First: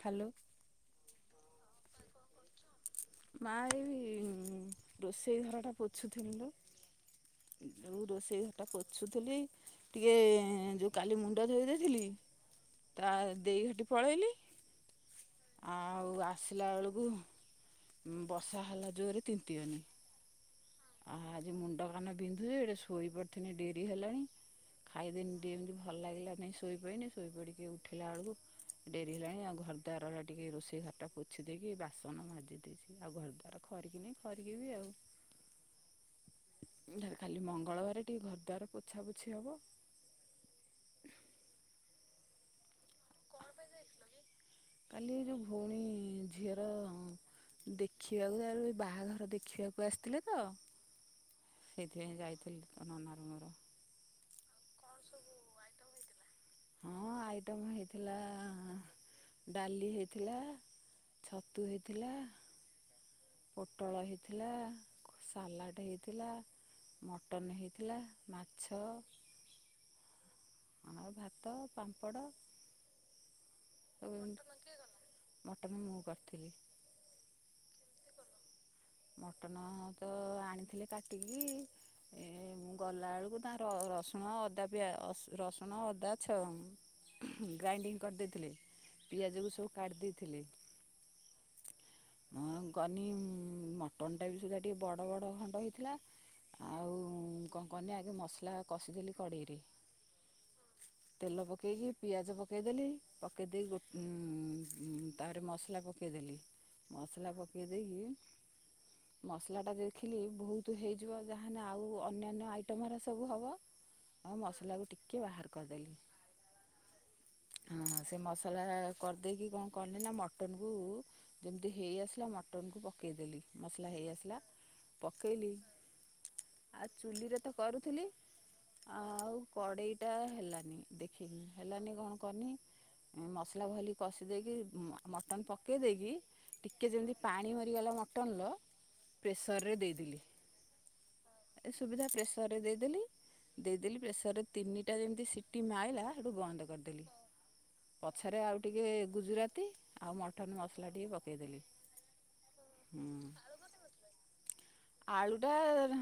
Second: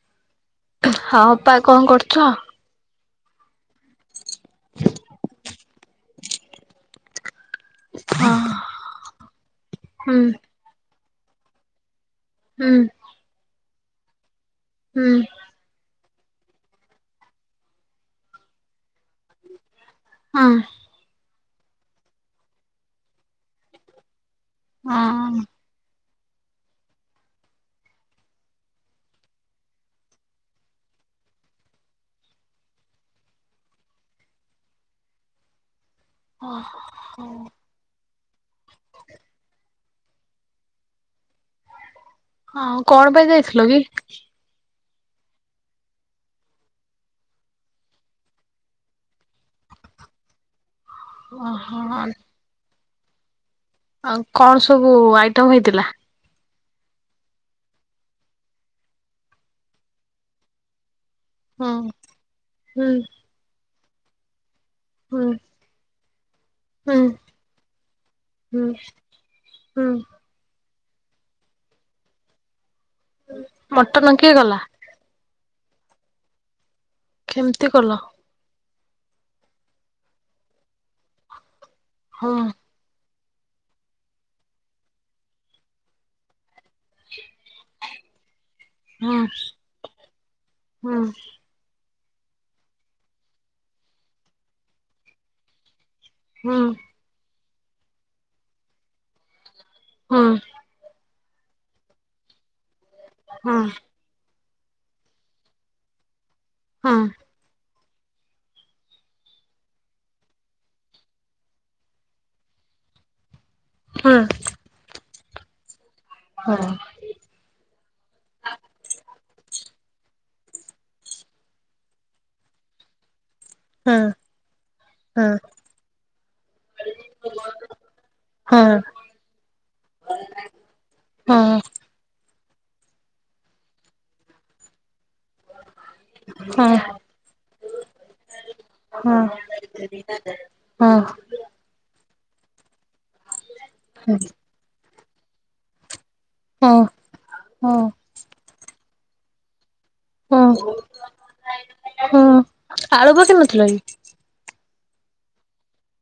Hello ହଁ ଅପା କଣ କରୁଥୁଅ? ମା ଏଇ ରୋଷେଇ ଘରଟା ପୋଛୁଥିନି ଲୋ। ଯୋଉ ହଁ ରୋଷେଇ ଘରଟା ପୋଛୁଥିଲି ଟିକେ ହୁଁ ଯୋଉ କାଲି ମୁଣ୍ଡ ଧୋଇ ଦେଇଥିଲି। ହୁଁ। ଆ ଦେଇ ହଟି ପଳେଇଲି। ହୁଁ। ଆଉ ଆସିଲା ବେଳକୁ ବର୍ଷା ହେଲା ଜୋରରେ ତିନ୍ତି ଗନି। ହଁ। ଆ ଆଜି ମୁଣ୍ଡ କାନ ବିନ୍ଧୁଛି ଏଡେ ଶୋଇ ପଡିିଥିନି ଡେରି ହେଲାଣି। ଖାଇଦେନି ଟିକେ ଏମିତି ଭଲ ଲାଗିଲା ନେଇଁ ଶୋଇପଇନି ଶୋଇ ପଡ଼ିକି ଉଠିଲାଳକୁ ଡେରି ହେଲାଣି ଆଉ ଘର ଦ୍ୱାର ରା ଟିକେ ରୋଷେଇ ଘର ଟା ପୋଛି ଦେଇକି ବାସନ ମାଜି ଦେଇଚି। ଆଉ ଘର ଦ୍ଵାର ଖରିକି ନି ଖରିକି ବି ଆଉ। ହଁ। କାଲି ମଙ୍ଗଳବାରେ ଟିକେ ଘର ଦ୍ୱାର ପୋଛା ପୋଛି ହବ। ଆଉ କଣ ପାଇଁ ଯାଇଥିଲ କି? କାଲି ଏ ଯୋଉ ଭଉଣୀ ଝିଅର ଦେଖିବାକୁ ତାରଏ ବାହାଘର ଦେଖିବାକୁ ଆସିଥିଲେ ତ। ଓହୋ ସେଇଥିପାଇଁ ଯାଇଥିଲି ତୋ ନନା ର ମୋର। ଆଉ କଣ ସବୁ ଆଇଟମ ହେଇଥିଲା? ହଁ ଆଇଟମ୍ ହେଇଥିଲା ଡାଲି ହେଇଥିଲା। ଛତୁ ହୁଁ ହେଇଥିଲା। ହୁଁ। ପୋଟଳ ହେଇଥିଲା। ହୁଁ ସାଲାଟ ହେଇଥିଲା ହୁଁ ମଟନ ହେଇଥିଲା ହୁଁ ମାଛ। ହୁଁ। ଆଉ ଭାତ ପାମ୍ପଡ଼। ମଟନ କିଏ କଲା? ମଟନ୍ ମୁଁ କରଥିଲି। ଖେମତି କଲ? ମଟନ ତ ଆଣିଥିଲେ କାଟିକି। ହଁ। ଗଲାଳକୁ ତା ରସୁଣ ଅଦା ପିଆ ରସୁଣ ଅଦା ଛ ଗ୍ରାଇଣ୍ଡିଙ୍ଗ କରଦେଇଥିଲେ ହଁ ପିଆଜକୁ ସବୁ କାଡ୍ ଦେଇଥିଲେ। ହଁ ମୁଁ ଗନି ମଟନ ଟା ବି ସୁଦ୍ଧା ଟିକେ ବଡ଼ ବଡ଼ ଖଣ୍ଡ ହେଇଥିଲା। ହଁ ଆଉ କଁ କନି ଆଗେ ମସଲା କଷିଦେଲି କଡ଼େଇରେ। ହୁଁ। ତେଲ ପକେଇକି ପିଆଜ ପକେଇଦେଲି ପକେଇ ହଁ ଦେଇକି ଗୋ ଉଁ ତାପରେ ମସଲା ପକେଇଦେଲି ହଁ ମସଲା ପକେଇ ଦେଇକି ମସଲା ଟା ଦେଖିଲି ବହୁତ ହେଇଯିବ ଯାହାନେ ଆଉ ଅନ୍ୟାନ୍ୟ ଆଇଟମରା ସବୁ ହବ। ହଁ ଅ ମସଲା କୁ ଟିକେ ବାହାର କରଦେଲି। ହଁ। ହଁ ସେ ମସଲା କରିଦେଇକି କଣ କଲି ନା ମଟନ କୁ ଯେମିତି ହେଇ ଆସିଲା ମଟନ କୁ ପକେଇଦଲି ହଁ ମସଲା ହଁ ହେଇ ଆସିଲା ହଁ ପକେଇଲି ଆ ଚୁଲିରେ ତ କରୁଥିଲି। ହଁ ଆଉ କଡେଇଟା ହେଲାନି ହଁ ଦେଖିକି ହେଲାନି କଣ କନି ମସଲା ଭଲି କଷି ଦେଇକି ମଟନ୍ ପକେଇ ଦେଇକି ହଁ ଟିକଏ ଯେମିତି ପାଣି ଭରିଗଲା ମ ଟନ ର ହଁ ହଁ ପ୍ରେସର୍ ରେ ଦେଇଦେଲି। ଏ ସୁବିଧା ପ୍ରେସରରେ ଦେଇଦେଲି ଦେଇଦେଲି ପ୍ରେସରରେ ତିନିଟା ଯେମିତି ସିଟି ମାଇଲା। ବନ୍ଦ ହଁ କରିଦେଲି ହଁ ପଛରେ ଆଉ ଟିକେ ଗୁଜୁରାତି ଆଉ ମଟନ୍ ମସଲା ଟିକେ ପକାଇଦେଲି। ହୁଁ ଆଳୁ [unintelligible] ଥିଲ କି? ଆଳୁଟା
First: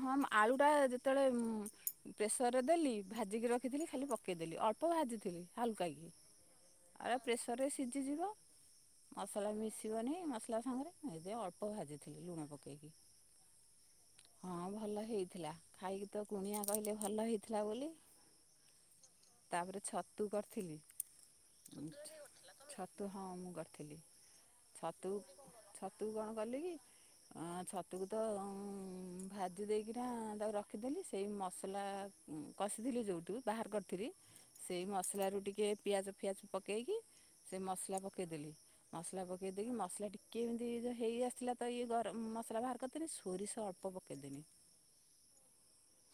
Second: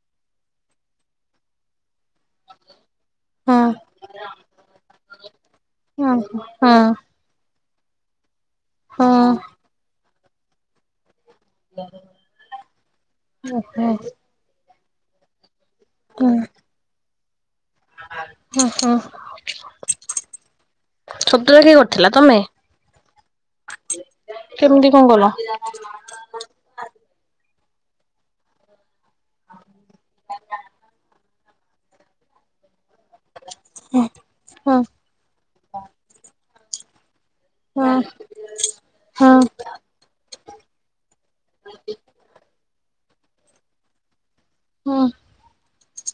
ହଁ ଆଳୁଟା ଯେତେବେଳେ ପ୍ରେସରରେ ଦେଲି। ଭାଜିକି ହଁ ରଖିଥିଲି ଖାଲି ପକେଇଦେଲି ଅଳ୍ପ ଭାଜିଥିଲି ହାଲୁକା କି ହଁ ହଁ ଆ ପ୍ରେସର ରେ ସିଝିଯିବ ହଁ ମସଲା ମିଶିବନି ମସଲା ସାଙ୍ଗରେ ଏ ଅଳ୍ ଳ୍ପ ଖାଇଦେଲି ଥିଲି ଲୁଣ ପକେଇକି। ଓହଁ। ହଁ ଭଲ ହେଇଥିଲା ଖାଇକି ତ ହୁଁ କୁଣିଆ କହିଲେ ଭଲ ହେଇଥିଲା ବୋଲି। ହଁ ହଁ। ତାପରେ ଛତୁ କରିଥିଲି। ଛତୁଟା କିଏ କରିଥିଲା ତମେ? ଛତୁ ହଁ ମୁଁ କରିଥିଲି। କେମତି କଣ କଲ? ଛତୁକୁ କଣ କଲି କି ଅ ଛତୁକୁ ତ ମୁଁ ଭାଜି ଦେଇକିନା ତାକୁ ରଖିଦେଲି ସେଇ ମସଲା କଷିଥିଲି ଯେଉଁଠୁ ବାହାର କରିଥିଲି ହଁ ସେଇ ମସଲାରୁ ଟିକି ପିଆଜ ଫିଆଜ ପକେଇକି ସେ ହଁ ମସଲା ପକେଇଦେଲି ମସଲା ହଁ ପକେଇଦକି ମସଲା ଟିକ କେମିତି ତ ହେଇ ଆସିଲଥିଲା ତ ଇଏ ଗରମ ମସଲା ବାହାର କରିଦେନି ସୋରିଷ ଅଳ୍ପ ପକେଇଦେନି। ହଁ।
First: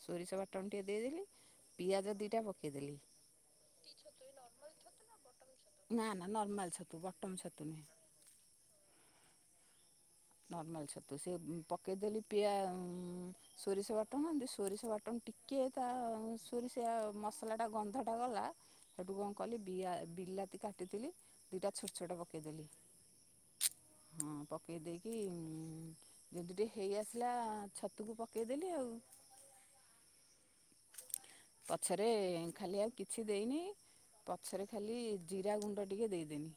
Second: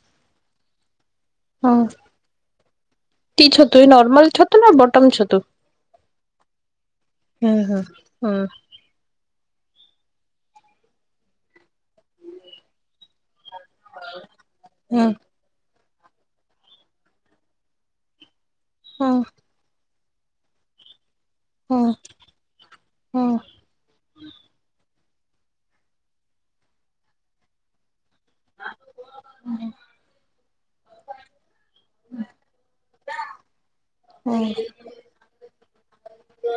ସୋରିଷ ବାଟଣ ଟିକେ ଦେଇଦେଲି ହଁ ପିଆଜ ଦୁଇଟା ପକେଇଦେଲି କି ଛତୁ ଏଇ ନର୍ମଲ ତୁ ନା ବଟମ ଛତୁ? ନା ନା ନର୍ମଲ ଛତୁ ବଟମ ହୁଁ ଛତୁ ହୁଁ ନୁହେଁ। ହୁଁ ନର୍ମାଲ ଛତୁ ସେ ବି ପକାଇଦେଲି ପିଆ ସୋରିଷ ବାଟନ ଏମତି ସୋରିଷ ହୁଁ ବାଟନ ଟିକ କିଏ ତା ସୁରି ସେ ମସଲା ଟା ଗନ୍ଧ ଟା ଗଲା ହୁଁ ହୁଁ ସେଠୁ କଣ କହିଲି [unintelligible] ବିଲାତି କାଟିଥିଲି ଦୁଟା ହୁଁ ଛୋଟ ଛୋଟ ପକେଇଲି। ହୁଁ ହଁ ପକେଇ ଦେଇକି ଯଦି ଟିକେ ହେଇ ଆସିଲା ଛତୁକୁ ପ ପକେଇ ଦେଲି ଆଉ। ପଛରେ ଖାଲି ଆଉ କିଛି ଦେଇନି ହୁଁ ହୁଁ ପଛରେ ଖାଲି ଜିରା ଗୁଣ୍ଡ ଟିକେ ଦେଇଦେନି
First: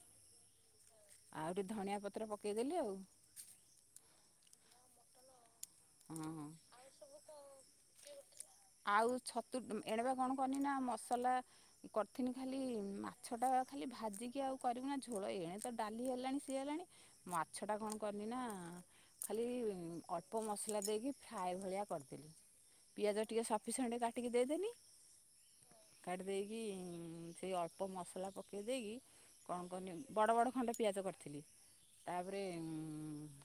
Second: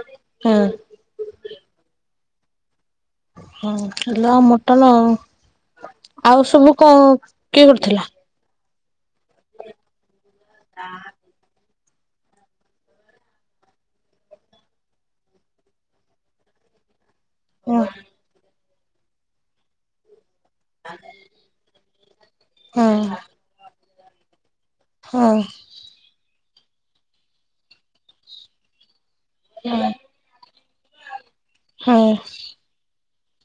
ଆଉ ଟିକେ ଧଣିଆ ପତ୍ର ପକେଇଦେଲି ଆଉ। ହଁ ହେଲା ଆଉ ମଟନ ହଁ ଆଉ ହଁ ସବୁ କଣ କିଏ କରିୁଥିଲା? ଆଉ ଛତୁ ଏଣବା କଣ କନି ନା ମସଲା କରିଥିନି ଖାଲି ମାଛଟା ଖାଲି ଭାଜିକି ଆଉ କରିବୁ ନା ଝୋଳ ଏଇଣେ ତ ଡାଲି ହେଲାଣି ସି ହେଲାଣି। ମାଛଟା ହଁ କଣ କରିନି ନା ଖାଲି ଅଳ୍ପ ମ ଲା ଦେଇକି ଫ୍ରାଏ ଭଳିଆ କରିଦେଲି ହଁ ପିଆଜ ଟିକେ ସଫିସିଣ୍ଟ କାଟିକି ଦେଇଦେଲି। ହଁ। କାଟିି ଦେଇକି ସେ ଅଳ୍ପ ମସଲା ପକେଇ ଦେଇକି କଣ ହଁ କନି ବଡ଼ ବଡ଼ ଖଣ୍ଡ ପିଆଜ କରିଥିଲି ହଁ ତାପରେ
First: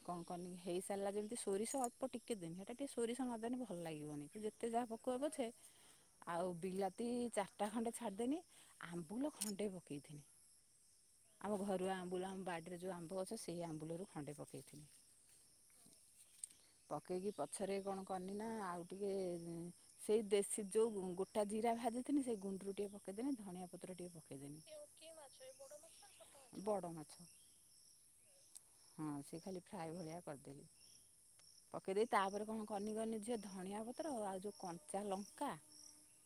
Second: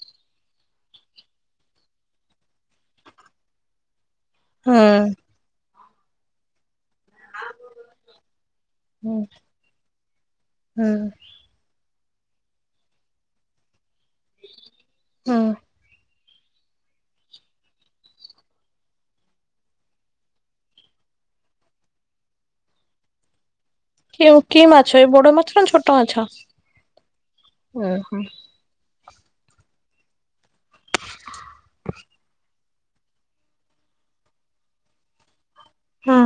କଣ କରନି ହେଇସାରିଲା ଯେମିତି ସୋରିଷ ଅଳ୍ପ ଟିକେ ଦେନି ଇଟା ଟିକେ ସୋରିଷ ନଦଲେ ଭଲ ଲାଗିବନି କି ଯେତେ ଯେତେ ଯାହା ହଁ ପକବା ପଛେ ଆଉ ବିଲା ରାତି ଚାରିଟା ଖଣ୍ଡେ ଛାଡିଦେନି ଆମ୍ବୁଲ ଖଣ୍ଡେ ପକେଇଦେନି। ହଁ ଆମ ଘରୁ ଆମ୍ବୁଲ ଆମ ବାଡ଼ିରେ ଯେଉଁ ଆମ୍ବ ଅଛି ସେଇ ଆମ୍ବୁଲରୁ ଖଣ୍ଡେ ପକେଇଥିଲି। ହଁ। ପକେଇକି ପଛରେ କଣ କନି ନା ଆଉ ଟିକଏ ସେଇ ଦେଶୀ ଯୋଉ ଗୋଟା ଜିରା ଭାଜିିନି ସେଇ ଗୁଣ୍ଡରୁ ଟିକେ ପକେଇଦେଲି ଧଣିଆ। ପତ୍ର ଟିକେ ପକେଇଦେନି କି ମାଛ ଏ ବଡ ମାଛ ନା ଛୋଟ ମାଛ ବଡ଼ ମାଛ ଓ ହଁ ସେ ଖାଲି ଫ୍ରାଏ ଭଳିଆ କରିଦେଲି। [inaudible] ପକେଇ ଦେଇେଇ ତାପରେ କଣ କରନି କନି ଝିଅ ଧନିଆ ପତ୍ର ଆଉ ଯେଉଁ କଞ୍ଚା ଲଙ୍କା। ହଁ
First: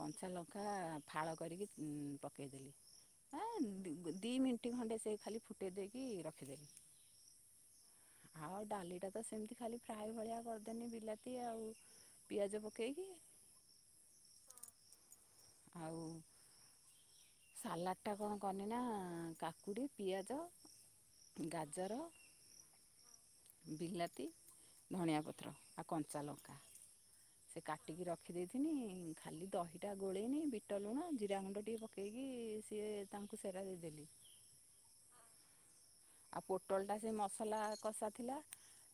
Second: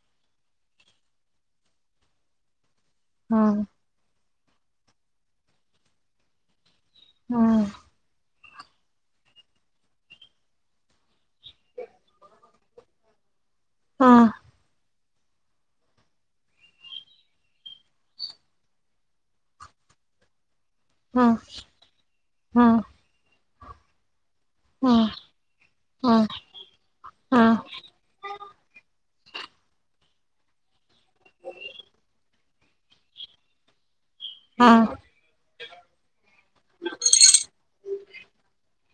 କଞ୍ଚା ଲଙ୍କା ଫାଳ କରିକି ପକାଇଦେଲି। ହଁ ଆଉ ଦିଇ ମିନିଟ୍ ଖଣ୍ଡେ ସେ ଖାଲି ଫୁଟେଇ ଦେଇକି ରଖିଦେବି। ହଁ ହଉଉ ଡାଲି ଟା ତ ସେମିତି ଖାଲି ଫ୍ରାଏ ଭଳିଆ କରିଦେନି ବିଲାତି ଆଉ ପିଆଜ ପକେଇକି। ହଁ ଆଉ! ସାଲାଡ଼ଟା କଣ କନି ନା କାକୁଡ଼ି ପିଆଜ ଗାଜର ବିଲାତି ଧନଆ ପତ୍ର ଆ କଞ୍ଚାଲଙ୍କା ସେ କାଟିକି ରଖିଦେଇଥିନି ଖାଲି ଦହିଟା ଗୋଳେଇନି ବିଟ ଲୁଣ ଜିରା ଗୁଣ୍ଡ ଟିକେ ପ କେଇକି ସିଏ ତାଙ୍କୁ ସେରା ଦେଇଦେଲି। ହଁ ଆଉ ପୋଟଳ ଟା ସେ ମସଲା କଷା ଥିଲା।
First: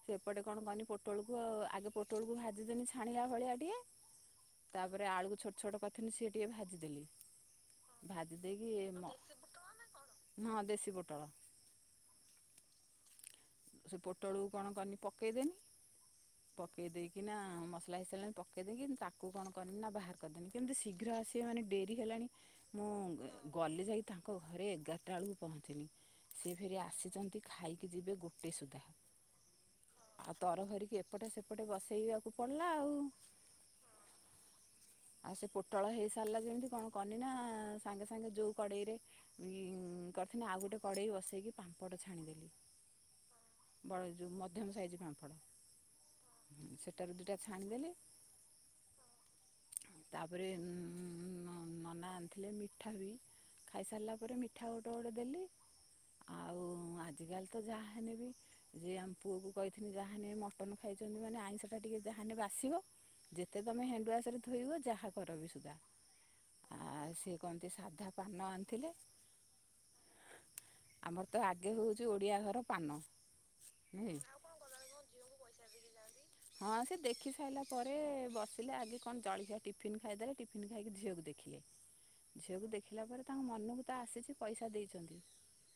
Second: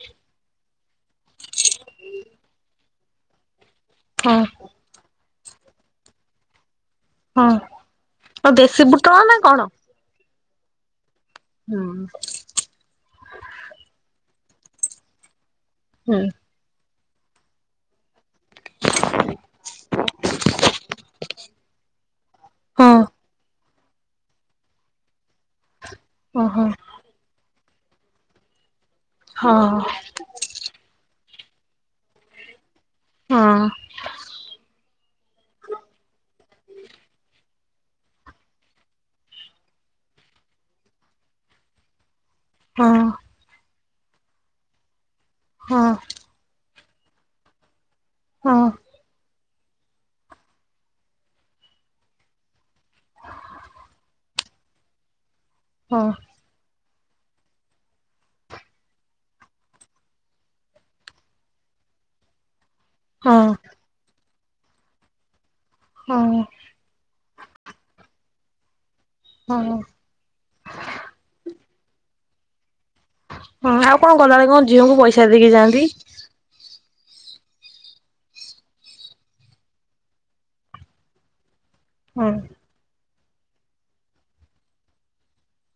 ସେପଟେ କଣ କହନି ପୋଟଳକୁ ଆଉ ଆଗେ ପୋଟଳକୁ ଭାଜିଦନି ଛାଣିଲା ଭଳିଆ ଟିକେ। ହଁ ତାପରେ ଆଳୁକୁ ଛୋଟ ଛୋଟ କଥାିନି ସିଏ ଟିକେ ଭାଜିଦେଲି। ହଁ, ଭାଜି ଆଉ ଦେଇକି ଦେଶୀ ମ ବୁଟଲ ନା କଣ? ହଁ ଦେଶୀ ପୋଟଳ। ହୁଁ ସେ ପୋଟଳକୁ କଣ କରିନି ପକେଇଦେନି। ହୁଁ ପକେଇ ଦେଇକି ନା ମ ସାଇ ସିଲାଣି ପେଇଦେଇକି ତାକୁ କଣ କରିନି ନା ବାହାର କରିଦେନି କେମିତି ଶୀଘ୍ର ଆସିବୋନେ ଡେରି ହେଲାଣି। ମୁଁ ହଁ ଗଲେ ଯାଇକ ତାଙ୍କ ଘରେ ଏଗାର ୋଟାବେଳକୁ ପହଞ୍ଚିଲି ସେ ଓହୋ ଫେରି ଆସିଛନ୍ତି ଖାଇକି ଯିବେ ଗୋଟେ ସୁଦ୍ଧା ହଁ ଆଉ ତର ଭରିକି ଏପଟେ ସେପଟେ ବସେଇବାକୁ ପଡିଲା ଆଉ। ହଁ [inaudible] ଆଉ ସେ ପୋଟଳ ହେଇ ସାରିଲା ଯେମିତି କଣ କନି ନା ସାଙ୍ଗେ ସାଙ୍ଗେ ଯୋଉ କଡେଇରେ। ଉ କରିଥିଲି ଆଉ ଗୋଟେ କଡେଇ ବସେଇକି ପାମ୍ପଡ଼ ଛାଣିଦେଲି। ହଁ ବଡ଼ ଯଉ ମଧ୍ୟମ ସାଇଜ୍ ପାମ୍ପଡ ହଁ ହଁ ସେଟାରୁ ଦିଟା ଛାଣିଦେଲି। ହଁ ତାପରେ ଉଁ ଉଁ ନି ନନା ଆଣିଥିଲେ ମିଠା ବି ଖାଇସାରିଲା ପରେ ମିଠା ଗୋଟେ ଗୋଟେ ଦେଲି ହଁ ଆଉ ଆଜିକାଲିତ ଯାହା ହେନେବି। ଯେ ଆମ ପୁଅକୁ କହିିଥିନି ଯାହା ହେନେ ମଟନ ଖାଇଚନ୍ତି ମାନେ ଆଇଁଷଟା ଟିକିଏ ଯାହାନେ ବାସିବ ହଁ ଯେତେ ତମେ ହ୍ୟାଣ୍ଡୱାସରେ ଧୋଇବ ଯାହା କରବି ସୁଧା। ହଁ। ଆ ସିଏ କଣତି ସାଧାପାନ ଆଣିଥିଲେ? ହଁ ହଁ। ଆମରତ ଆଗେ ହଉଛୁ ଓଡିଆ ଘର ପାନ। ହୁଁ ଆଉ ନୁହେଁ କଣକଲା କଣ ଝିଅଙ୍କୁ ପଇସା ଦେଇକି ଯାଆନ୍ତି? ହଁ ସେ ଦେଖି ସାରିଲା ପରେ ବସିଲେ ଆଗେ କଣ ଜଳିଖିଆ ଟିଫିିନ ଖାଇଦେଲେ ଟିଫିିନ ଖାଇକି ଝିଅକୁ ଦେଖି ଖିଲେ। ହଁ ଝିଅକୁ ଦେଖିଲା ପରେ ତାଙ୍କ ମନକୁତ ଆସିଛି ପଇସା ଦେଇଛନ୍ତି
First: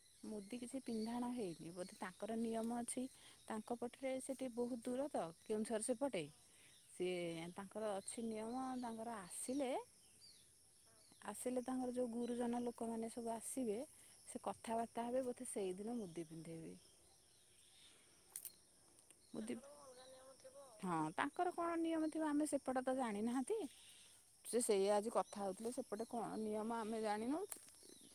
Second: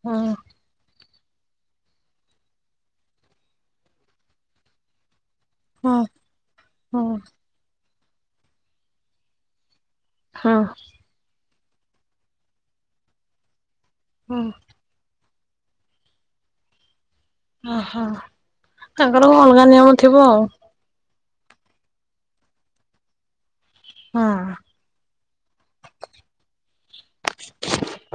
ହଁ ମୁଦି କିଛି ପିନ୍ଧାଣ ହେଇନି ବୋଧେ ତାଙ୍କର ନିୟମ ଅଛି ତାଙ୍କ ପଟରେ ସେ ଟିକିଏ ବହୁତ ଦୂରତ। କେଉଁଝର ହଁ ସେପଟେ ସିଏ ତାଙ୍କର ଅଛି ନିୟମ ତାଙ୍କର ଆସିଲେ। ହଁ। ଆସିଲେ ତାଙ୍କର ଯୋଉ ଗୁରୁଜନ ଲୋକମାନେ ସବୁ ଆସିବେ ସେ ହଁ କଥାବା ତାହାଲେ ବୋଧେ ସେହିଦିନ ମୁଦି ପିନ୍ଧେଇବେ। ଓହୋ ତାଙ୍କର ମୁଦି ଅଲଗା ନିୟମଥିବ ଆଉ। ହଁ ତାଙ୍କର କଣ ନିୟମଥିବ ଆମେ ସେପଟତ ଜାଣିନାହାନ୍ତି? ହଁ ସେ ସେଇଆ ଆଜି କଥା ହଉଥିଲେ ସେପଟେ କଣ ନିୟମ ଆମେ ଜାଣିନାହୁଁ।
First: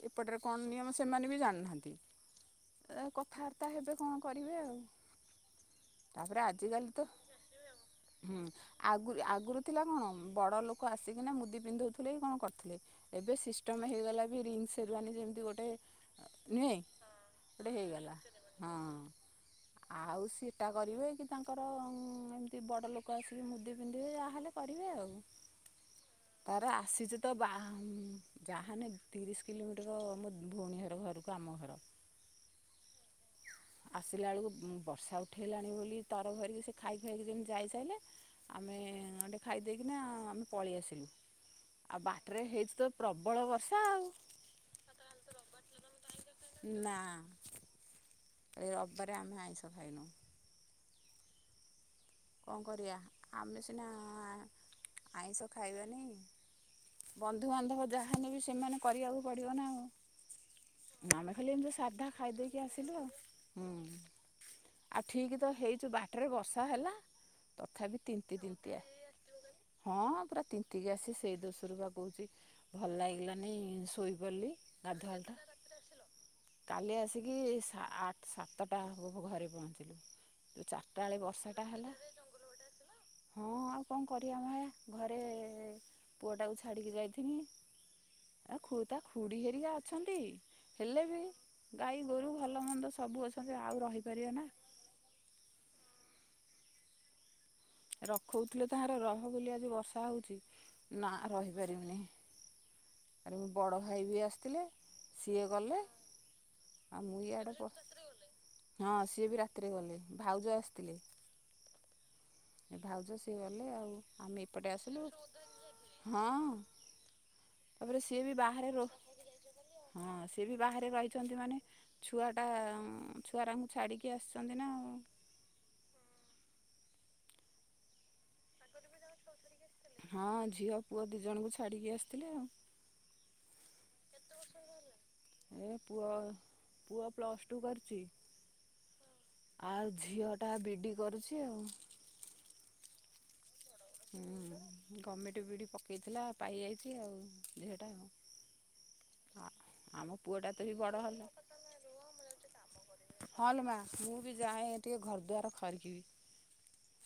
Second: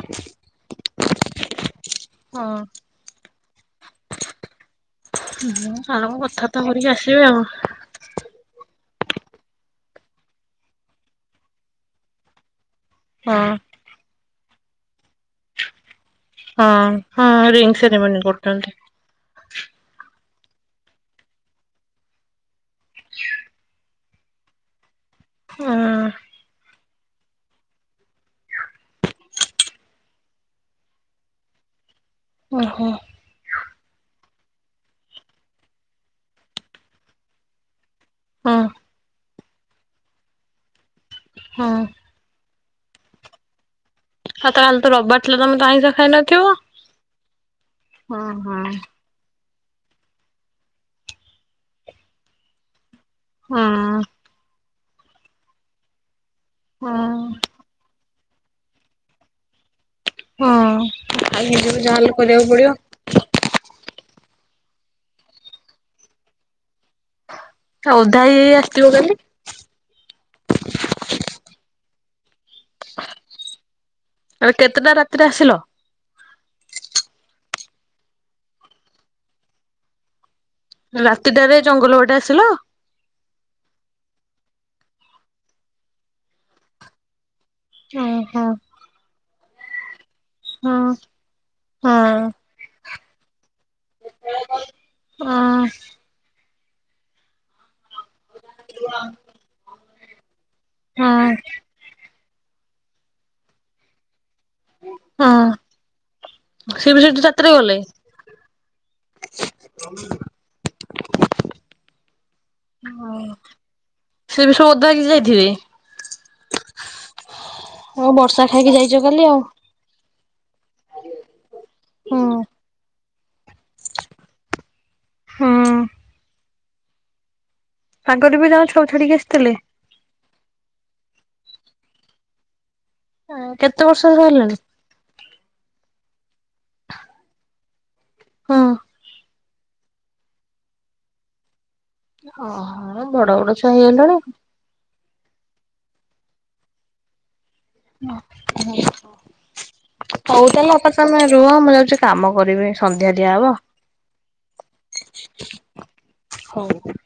ଏପଟରେ କଣ ନିୟମ ସେମାନେବି ଜାଣିନାହାନ୍ତି। ହଁ। ଏରା କଥାବାର୍ତ୍ତା ହେବେ କଣ କରିବେ ଆଉ। [unintelligible] ଛାଡମ ତାପରେ କଥାବାର୍ତ୍ତା ଆଜିକାଲି କରିକି ତ ଆସିବେ ଆଉ ହୁଁ ଆଗ ଆଗରୁ ଥିଲା କଣ ବଡଲୋକ ଆସିକିନା ମୁଦି ପିନ୍ଧଉଥିଲେକି କଣ କରୁଥିଲେ। ଏବେ ହଁ ସିଷ୍ଟମ ହେଇଗଲାକି ରିଙ୍ଗ ସେରିୱାନି ଯେମ ତି ଗୋଟ ନୁହେଁ ହଁ ଗୋଟେ ରିଙ୍ଗ ହେଇଗଲା ସେରିମନି କରୁଛନ୍ତି ହଁ। ଆଉ ସେଟା କରିବେ କିତାଙ୍କର ଏମିତି ବଡଲୋକ ଆସିକି ମୁଦି ପିନ୍ଧ ସିଏ ଯାହେଲେ କରିବେ ଆଉ ହଁ ତାର ଆସିଛିତ ବାହା ଯାହାନେ ତିରିଶି କିଲୋମିଟର ଆମ ଭଉଣୀହର ଘରକୁ ଆମ ଘର। ଓହୋ। ଆସିଲା ବେଳକୁ ଉୁଁ ବର୍ଷା ଉ ଉଠେଇଲାଣି ବୋଲି ତର ଭରିକି ସେ ଖାଇକି ଖାଇକି ଯେମିତି ଯାଇସାରିଲେ ହଁ ଆମେ ଗଣ୍ଡେ ଖାଇଦେଇକିନା ଆମେ ପଳେଇଆସିଲୁ। ହଁ। ଆଉ ବାଟରେ ହେଇଚୁତ ପ୍ରବଳ ବର୍ଷା ଆଉ। ଆଉ ତାହଲେତ ରବିବାର ଥିଲା ତମେ ଆଇଁସ ଖାଇନଥିବ ନା ହଁ ଏ ହଁ। ରବିବାରେ ଆମେ ଆଇଁସ ଖାଇନୁ। କଣ କରିବା ଆମେ ହଁ ସିନା ଆଁ ଆଁ ଆଇଁଷ ଖାଇବାନେହିଁ। ହଁ ବନ୍ଧୁବାନ୍ଧବ ଯାହାହେନେବେ ସେମାନେ କରିବାକୁ ପଡିବନା ଆଉ। ହଁ ଆମେ ଖାଲି ଖାଇକି ଏମିତି ଯିବ ସାଧା ଯାହାହେଲେ କରିବାକୁ ଖାଇଦେଇକି ପଡିବ ଆସିଲୁ ଆଉ। ହୁଁ ଆଉ ଠିକତ ହେଇଚୁ ବାଟରେ ବର୍ଷାହେଲା। ସ ଓଦା ହେଇ ହେଇ ଆସିଥିବ ଖାଲି। ହଁ ପୁରା ତିନ୍ତିକି ଆସିଛି ସେଇ ଦୋଷରୁବା କହୁଚି। ଭଲ ଲାଗିଲାନି ଶୋଇପଡିଲି ଆଉ କେତେଟା ରାତିରେ ଗାଧୁଆଳଟା। ଆସିଲ କାଲି ଆସିକି ଏଇ ସା ଆତ ସାତଟା ହବ ଘରେ ପହଞ୍ଚିଲି। ଯୋଉ ଚାରିଟା ବେଳେ ବର୍ଷାଟା ହେଲା ଏପଟେ ଆସିଲ? ହଁ, ଆଉ କଣ କରିବା ମାୟା, ଘରେ ପୁଅଟାକୁ ଛାଡ଼ିକି ଯାଇଥିନି? ହଁ ହଁ ଆ, ଖୁ, ତା ଖୁଡି ହେରିକା ଅଛନ୍ତି, ହଁ ହେଲେ ବି ଗାଈ ଗୋରୁ ଭଲମନ୍ଦ ସବୁ ଅଛନ୍ତି, ଆଉ ରହିପାରିବା ନା? ହଁ ରଖୋଉଥିଲେ ତାହାର ରହ ବୋଲି, ଆଜି ବର୍ଷା ହଉଚି, ନା ହଁ ରହି ପାରିବିନି। ତାର ଉ ବଡ଼ ଭାଇ ବି ଆସିଥିଲେ। ହଁ ସିଏ ଗଲେ, ସିଏ ବି ଆଉ ମୁଁ ସେଠି ରାତିରେ ଇଆଡେ, ଗଲେ [unintelligible] ହଁ। ସିଏବି ରାତିରେ ଗଲେ, ଭାଉଜ ଆସିଥିଲେ। ଭାଉଜ ସିଏ ଗଲେ, ଆଉ ସିଏ ଆମେ ବି ସବୁ ଏପଟେ ଓଦା ଆସିଲୁ, ହେଇକି ଯାଇଥିବେ [unintelligible] ହଁ। ତାପରେ ଆଉ ସିଏ ବି ବର୍ଷା ବାହାରେ ଖାଇକି ରହୁ ଯାଇଛ କାଲି ଆଉ ହଁ, ସେ ବି ବାହାରେ ରହିଛନ୍ତି ମାନେ, ହୁଁ ଛୁଆଟା ଛୁଆରାଙ୍କୁ ଛାଡ଼ିକି ଆସିଛନ୍ତି ନା ଆଉ ହୁଁ ଆଗରୁ ବି ତାଙ୍କ ଛୁଆକୁ ଛାଡିକି ଆସିଥିଲେ? ହଁ, ଝିଅ, ପୁଅ ଦି ଜଣଙ୍କୁ ଛାଡ଼ିକି ଆସିଥିଲେ ଆଉ। ହଁ, କେତେ ବର୍ଷରେ ବାହାରିଲାଣି? ଏ ପୁଅ, ପୁଅ ପ୍ଲସ୍ ଟୁ କରୁଛି। ହଁ ଆଉ ଝିଅଟା ବି ଡ଼ି କରୁଛି ଆଉ ଓହୋ ବଡ଼ ବଡ଼ ହୁଁ ହୁଁ, ଗୋମେଣ୍ଟ ବି ଡ଼ି ପକେଇଥିଲା, ପାଇଯାଇଛି ଆଉ। ଝିଅଟା [unintelligible] ଆଉ ଆମ ହଉ, ପୁଅଟା ତ ତାହେଲେ ବି ଅପା, ବଡ଼ ତମେ ହେଲା ରୁହ, ମୁଁ ଯାଉଛି। କାମ କରିବି, ସନ୍ଧ୍ୟା ହଁ ଦିଆହବ। ଲୋ ମା ମୁଁ ବି ଯାଏ ଟିକେ ଘର ଦ୍ୱାର ଖରିକିବି ହଉ।